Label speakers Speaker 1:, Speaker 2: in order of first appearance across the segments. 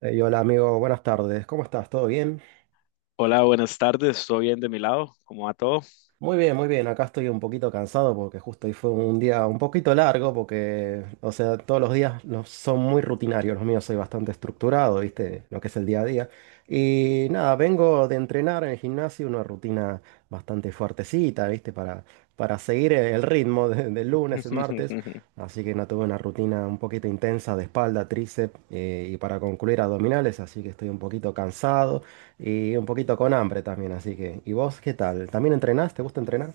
Speaker 1: Ey, hola amigo, buenas tardes. ¿Cómo estás? ¿Todo bien?
Speaker 2: Hola, buenas tardes. ¿Todo bien de mi lado? ¿Cómo va todo?
Speaker 1: Muy bien, muy bien. Acá estoy un poquito cansado porque justo hoy fue un día un poquito largo porque, o sea, todos los días son muy rutinarios. Los míos soy bastante estructurado, ¿viste? Lo que es el día a día. Y nada, vengo de entrenar en el gimnasio una rutina bastante fuertecita, ¿viste? Para seguir el ritmo del lunes, el martes. Así que no tuve una rutina un poquito intensa de espalda, tríceps, y para concluir abdominales, así que estoy un poquito cansado. Y un poquito con hambre también, así que. ¿Y vos qué tal? ¿También entrenás? ¿Te gusta entrenar?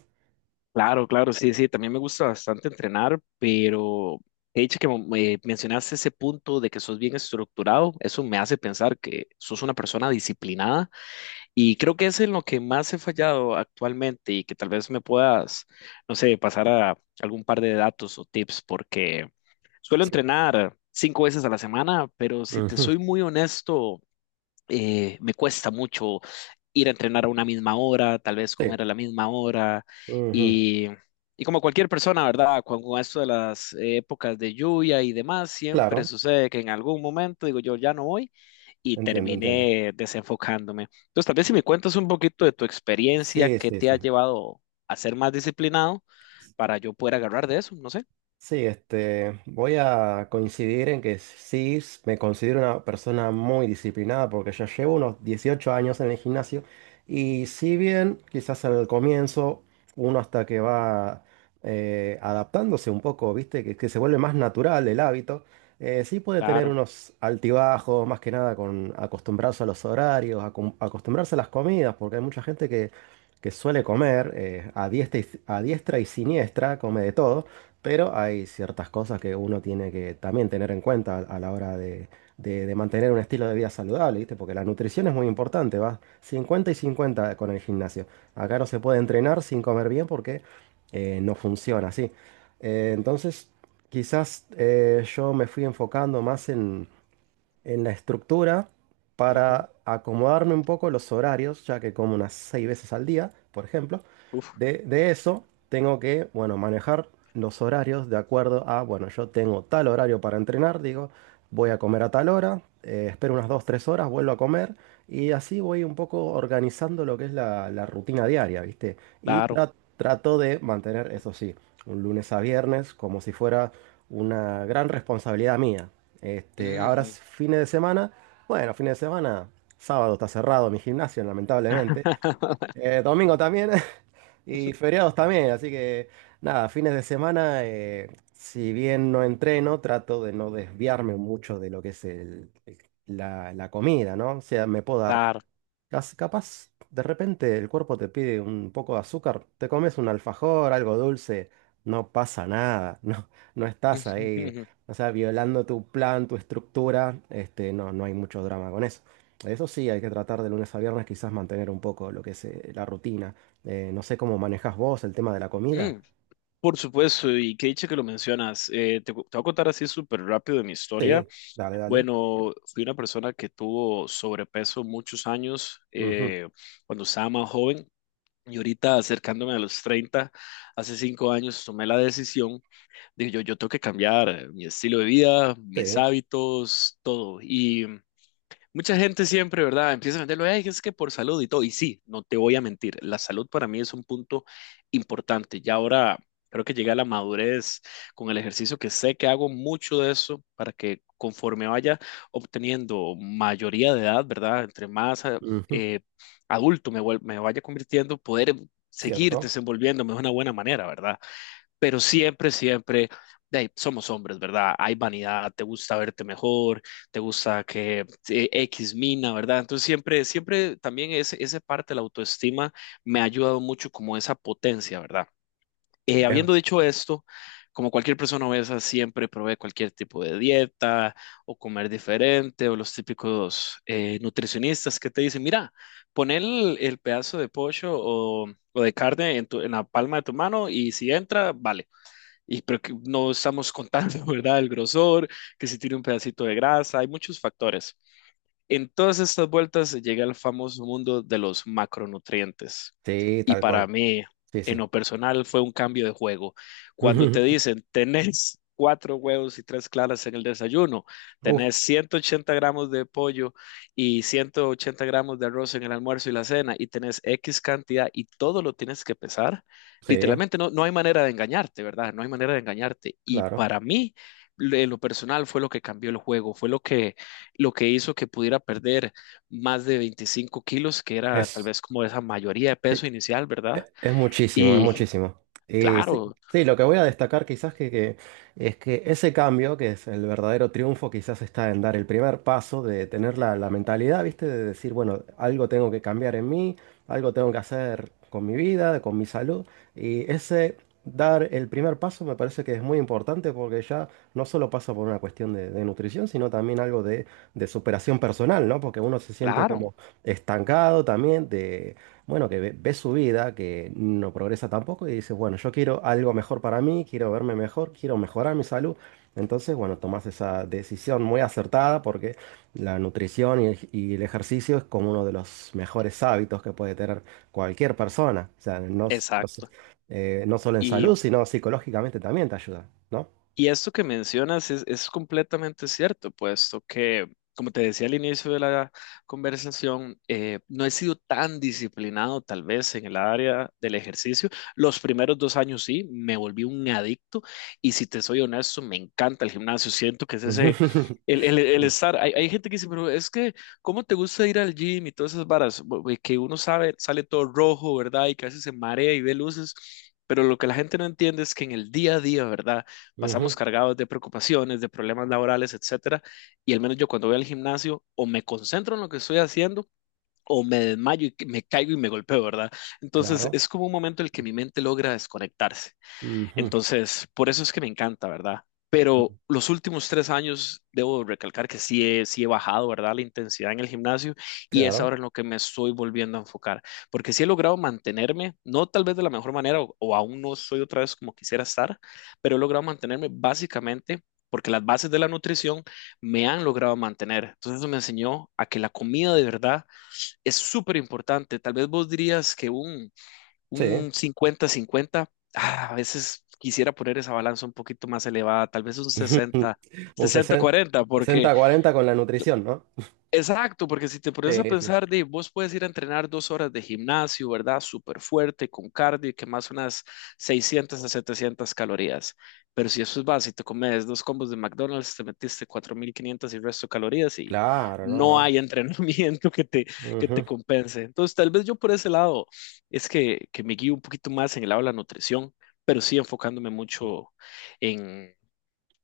Speaker 2: Claro, claro, sí, sí. También me gusta bastante entrenar, pero he dicho que me mencionaste ese punto de que sos bien estructurado. Eso me hace pensar que sos una persona disciplinada y creo que es en lo que más he fallado actualmente y que tal vez me puedas, no sé, pasar a algún par de datos o tips porque suelo
Speaker 1: Sí.
Speaker 2: entrenar 5 veces a la semana, pero si te
Speaker 1: Ujú.
Speaker 2: soy muy honesto. Me cuesta mucho ir a entrenar a una misma hora, tal vez
Speaker 1: Sí.
Speaker 2: comer a la misma hora
Speaker 1: Ujú.
Speaker 2: y, y como cualquier persona, ¿verdad? Con esto de las épocas de lluvia y demás, siempre
Speaker 1: Claro,
Speaker 2: sucede que en algún momento digo yo ya no voy y
Speaker 1: entiendo, entiendo.
Speaker 2: terminé desenfocándome. Entonces, tal vez si me cuentas un poquito de tu experiencia,
Speaker 1: Sí,
Speaker 2: qué
Speaker 1: sí,
Speaker 2: te ha
Speaker 1: sí.
Speaker 2: llevado a ser más disciplinado para yo poder agarrar de eso, no sé.
Speaker 1: Sí, este, voy a coincidir en que sí me considero una persona muy disciplinada porque ya llevo unos 18 años en el gimnasio, y si bien quizás al comienzo uno hasta que va adaptándose un poco, viste, que se vuelve más natural el hábito, sí puede tener
Speaker 2: Claro.
Speaker 1: unos altibajos, más que nada con acostumbrarse a los horarios, acostumbrarse a las comidas, porque hay mucha gente que suele comer, a diestra y siniestra, come de todo. Pero hay ciertas cosas que uno tiene que también tener en cuenta a la hora de mantener un estilo de vida saludable, ¿viste? Porque la nutrición es muy importante, va 50 y 50 con el gimnasio. Acá no se puede entrenar sin comer bien porque no funciona así. Entonces, quizás, yo me fui enfocando más en la estructura
Speaker 2: Ujú.
Speaker 1: para acomodarme un poco los horarios, ya que como unas seis veces al día, por ejemplo.
Speaker 2: Uf,
Speaker 1: De eso tengo que, bueno, manejar los horarios de acuerdo a, bueno, yo tengo tal horario para entrenar, digo, voy a comer a tal hora, espero unas dos, tres horas, vuelvo a comer, y así voy un poco organizando lo que es la rutina diaria, ¿viste? Y
Speaker 2: claro.
Speaker 1: trato de mantener, eso sí, un lunes a viernes como si fuera una gran responsabilidad mía. Este, ahora
Speaker 2: Ujú.
Speaker 1: es fines de semana. Bueno, fines de semana. Sábado está cerrado mi gimnasio, lamentablemente. Domingo también. Y feriados también. Así que nada, fines de semana, si bien no entreno, trato de no desviarme mucho de lo que es la comida, ¿no? O sea, me puedo dar.
Speaker 2: Claro.
Speaker 1: Capaz, de repente el cuerpo te pide un poco de azúcar, te comes un alfajor, algo dulce, no pasa nada, no estás ahí, o sea, violando tu plan, tu estructura, este, no hay mucho drama con eso. Eso sí, hay que tratar de lunes a viernes quizás mantener un poco lo que es, la rutina. No sé cómo manejas vos el tema de la comida.
Speaker 2: Mm, por supuesto, y qué dicha que lo mencionas. Te voy a contar así súper rápido de mi historia.
Speaker 1: Sí, dale, dale.
Speaker 2: Bueno, fui una persona que tuvo sobrepeso muchos años
Speaker 1: Ujú.
Speaker 2: cuando estaba más joven y ahorita acercándome a los 30, hace 5 años tomé la decisión de yo tengo que cambiar mi estilo de vida, mis
Speaker 1: Sí,
Speaker 2: hábitos, todo. Y mucha gente siempre, ¿verdad? Empieza a venderlo, "Ay, es que por salud y todo". Y sí, no te voy a mentir, la salud para mí es un punto importante. Ya ahora creo que llegué a la madurez con el ejercicio, que sé que hago mucho de eso para que conforme vaya obteniendo mayoría de edad, ¿verdad? Entre más
Speaker 1: ujú.
Speaker 2: eh, me vaya convirtiendo, poder seguir
Speaker 1: Cierto.
Speaker 2: desenvolviéndome de una buena manera, ¿verdad? Pero siempre, siempre, de ahí, somos hombres, ¿verdad? Hay vanidad, te gusta verte mejor, te gusta que X mina, ¿verdad? Entonces siempre, siempre también esa parte de la autoestima me ha ayudado mucho como esa potencia, ¿verdad?
Speaker 1: Eh,
Speaker 2: Habiendo dicho esto, como cualquier persona obesa, siempre probé cualquier tipo de dieta o comer diferente o los típicos nutricionistas que te dicen, mira, pon el pedazo de pollo o de carne en, en la palma de tu mano y si entra, vale, y pero que no estamos contando, ¿verdad? El grosor, que si tiene un pedacito de grasa, hay muchos factores. En todas estas vueltas llegué al famoso mundo de los macronutrientes.
Speaker 1: sí,
Speaker 2: Y
Speaker 1: tal
Speaker 2: para
Speaker 1: cual.
Speaker 2: mí,
Speaker 1: Sí,
Speaker 2: en
Speaker 1: sí.
Speaker 2: lo personal, fue un cambio de juego. Cuando te dicen, tenés cuatro huevos y tres claras en el desayuno,
Speaker 1: Uf,
Speaker 2: tenés 180 gramos de pollo y 180 gramos de arroz en el almuerzo y la cena, y tenés X cantidad y todo lo tienes que pesar,
Speaker 1: sí,
Speaker 2: literalmente no hay manera de engañarte, ¿verdad? No hay manera de engañarte. Y
Speaker 1: claro.
Speaker 2: para mí, en lo personal, fue lo que cambió el juego, fue lo que hizo que pudiera perder más de 25 kilos, que era tal
Speaker 1: Es
Speaker 2: vez como esa mayoría de
Speaker 1: Sí,
Speaker 2: peso inicial, ¿verdad?
Speaker 1: es muchísimo, es
Speaker 2: Y
Speaker 1: muchísimo. Y sí,
Speaker 2: claro,
Speaker 1: sí, lo que voy a destacar quizás, es que ese cambio, que es el verdadero triunfo, quizás está en dar el primer paso de tener la mentalidad, ¿viste? De decir, bueno, algo tengo que cambiar en mí, algo tengo que hacer con mi vida, con mi salud. Y ese dar el primer paso me parece que es muy importante porque ya no solo pasa por una cuestión de nutrición, sino también algo de superación personal, ¿no? Porque uno se siente
Speaker 2: claro,
Speaker 1: como estancado también. Bueno, que ve su vida, que no progresa tampoco, y dice, bueno, yo quiero algo mejor para mí, quiero verme mejor, quiero mejorar mi salud. Entonces, bueno, tomas esa decisión muy acertada porque la nutrición y el ejercicio es como uno de los mejores hábitos que puede tener cualquier persona. O sea,
Speaker 2: exacto.
Speaker 1: no solo en salud, sino psicológicamente también te ayuda, ¿no?
Speaker 2: Y esto que mencionas es completamente cierto, puesto que, como te decía al inicio de la conversación, no he sido tan disciplinado tal vez en el área del ejercicio. Los primeros 2 años sí, me volví un adicto y si te soy honesto, me encanta el gimnasio. Siento que es ese, el
Speaker 1: Sí.
Speaker 2: estar, hay gente que dice, pero es que, ¿cómo te gusta ir al gym y todas esas varas? Que uno sabe, sale todo rojo, ¿verdad? Y que a veces se marea y ve luces. Pero lo que la gente no entiende es que en el día a día, ¿verdad? Pasamos
Speaker 1: Ujú.
Speaker 2: cargados de preocupaciones, de problemas laborales, etcétera, y al menos yo cuando voy al gimnasio o me concentro en lo que estoy haciendo o me desmayo y me caigo y me golpeo, ¿verdad? Entonces
Speaker 1: Claro.
Speaker 2: es como un momento en el que mi mente logra desconectarse.
Speaker 1: Ujú.
Speaker 2: Entonces, por eso es que me encanta, ¿verdad? Pero los últimos 3 años, debo recalcar que sí he bajado, ¿verdad? La intensidad en el gimnasio, y es ahora
Speaker 1: Claro.
Speaker 2: en lo que me estoy volviendo a enfocar, porque sí he logrado mantenerme, no tal vez de la mejor manera o aún no soy otra vez como quisiera estar, pero he logrado mantenerme básicamente porque las bases de la nutrición me han logrado mantener. Entonces eso me enseñó a que la comida de verdad es súper importante. Tal vez vos dirías que
Speaker 1: Sí.
Speaker 2: un 50-50. Ah, a veces quisiera poner esa balanza un poquito más elevada, tal vez un
Speaker 1: Un
Speaker 2: sesenta cuarenta porque
Speaker 1: sesenta cuarenta con la nutrición, ¿no?
Speaker 2: exacto, porque si te pones a
Speaker 1: Sí, sí.
Speaker 2: pensar, de, vos puedes ir a entrenar 2 horas de gimnasio, ¿verdad? Súper fuerte, con cardio, y que más unas 600 a 700 calorías. Pero si eso es básico, te comes dos combos de McDonald's, te metiste 4.500 y el resto de calorías y
Speaker 1: Claro,
Speaker 2: no
Speaker 1: no,
Speaker 2: hay entrenamiento
Speaker 1: no.
Speaker 2: que te
Speaker 1: Ujú.
Speaker 2: compense. Entonces, tal vez yo por ese lado es que me guío un poquito más en el lado de la nutrición, pero sí enfocándome mucho en,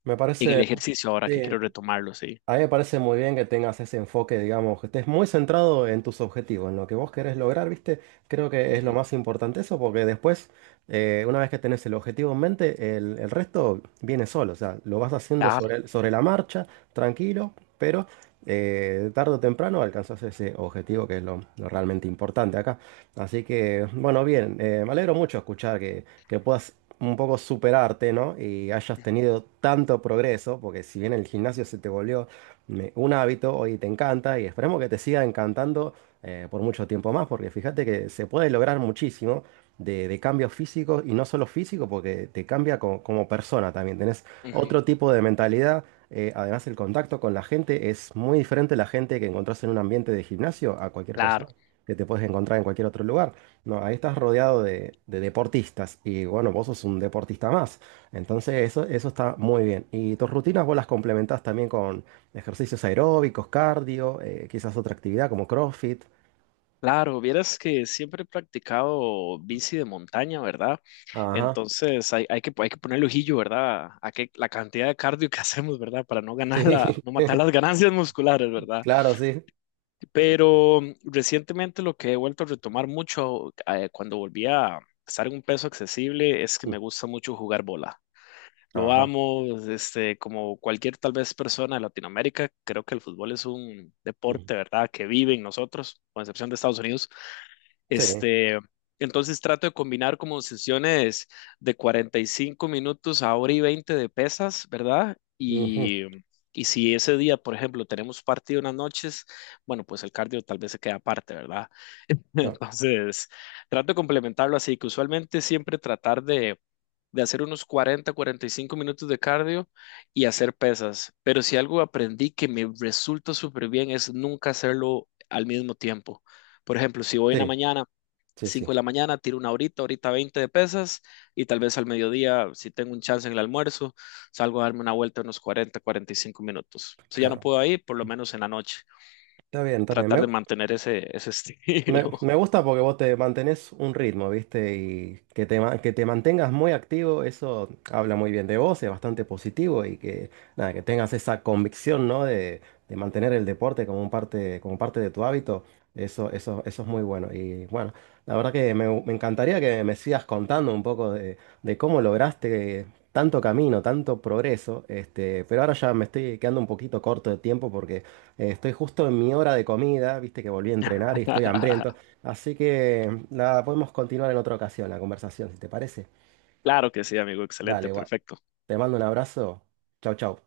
Speaker 1: Me
Speaker 2: en el
Speaker 1: parece,
Speaker 2: ejercicio ahora
Speaker 1: sí.
Speaker 2: que quiero retomarlo, sí.
Speaker 1: A mí me parece muy bien que tengas ese enfoque, digamos, que estés muy centrado en tus objetivos, en lo que vos querés lograr, ¿viste? Creo que es lo
Speaker 2: Ujú,
Speaker 1: más importante eso, porque después, una vez que tenés el objetivo en mente, el resto viene solo, o sea, lo vas haciendo
Speaker 2: claro,
Speaker 1: sobre la marcha, tranquilo, pero, tarde o temprano alcanzás ese objetivo que es lo realmente importante acá. Así que, bueno, bien, me alegro mucho escuchar que puedas un poco superarte, ¿no? Y hayas tenido tanto progreso, porque si bien el gimnasio se te volvió un hábito, hoy te encanta y esperemos que te siga encantando por mucho tiempo más, porque fíjate que se puede lograr muchísimo de cambios físicos, y no solo físico, porque te cambia como persona también, tenés
Speaker 2: ujú,
Speaker 1: otro tipo de mentalidad. Además, el contacto con la gente es muy diferente: a la gente que encontrás en un ambiente de gimnasio, a cualquier
Speaker 2: claro.
Speaker 1: persona que te puedes encontrar en cualquier otro lugar. No, ahí estás rodeado de deportistas y, bueno, vos sos un deportista más. Entonces, eso está muy bien. Y tus rutinas vos las complementás también con ejercicios aeróbicos, cardio, quizás otra actividad como CrossFit.
Speaker 2: Claro, vieras que siempre he practicado bici de montaña, ¿verdad?
Speaker 1: Ajá.
Speaker 2: Entonces hay, hay que ponerle ojillo, ¿verdad? A que la cantidad de cardio que hacemos, ¿verdad? Para no
Speaker 1: Sí,
Speaker 2: ganar la, no matar las ganancias musculares, ¿verdad?
Speaker 1: claro, sí.
Speaker 2: Pero mm, recientemente lo que he vuelto a retomar mucho cuando volví a estar en un peso accesible es que
Speaker 1: Mm.
Speaker 2: me gusta mucho jugar bola. Lo
Speaker 1: Ajá.
Speaker 2: amo, este, como cualquier tal vez persona de Latinoamérica, creo que el fútbol es un
Speaker 1: Mm.
Speaker 2: deporte, ¿verdad? Que vive en nosotros, con excepción de Estados Unidos.
Speaker 1: Sí.
Speaker 2: Este, entonces trato de combinar como sesiones de 45 minutos a hora y 20 de pesas, ¿verdad?
Speaker 1: Ujú.
Speaker 2: Y si ese día, por ejemplo, tenemos partido en las noches, bueno, pues el cardio tal vez se queda aparte, ¿verdad?
Speaker 1: No.
Speaker 2: Entonces, trato de complementarlo así, que usualmente siempre tratar de hacer unos 40-45 minutos de cardio y hacer pesas. Pero si algo aprendí que me resulta súper bien es nunca hacerlo al mismo tiempo. Por ejemplo, si voy en la
Speaker 1: Sí,
Speaker 2: mañana
Speaker 1: sí, sí.
Speaker 2: 5 de la mañana, tiro una horita, horita 20 de pesas y tal vez al mediodía, si tengo un chance en el almuerzo, salgo a darme una vuelta unos 40-45 minutos. Si ya no
Speaker 1: Claro.
Speaker 2: puedo ir, por lo menos en la noche,
Speaker 1: Está bien, está bien.
Speaker 2: tratar de mantener ese, ese estilo.
Speaker 1: Me gusta porque vos te mantenés un ritmo, ¿viste? Y que que te mantengas muy activo, eso habla muy bien de vos, es bastante positivo. Y que, nada, que tengas esa convicción, ¿no? De mantener el deporte como como parte de tu hábito, eso es muy bueno. Y bueno, la verdad que me encantaría que me sigas contando un poco de cómo lograste tanto camino, tanto progreso, este, pero ahora ya me estoy quedando un poquito corto de tiempo porque estoy justo en mi hora de comida, viste que volví a entrenar y estoy hambriento, así que la podemos continuar en otra ocasión la conversación, si te parece.
Speaker 2: Claro que sí, amigo, excelente,
Speaker 1: Dale, guay.
Speaker 2: perfecto.
Speaker 1: Te mando un abrazo. Chau, chau.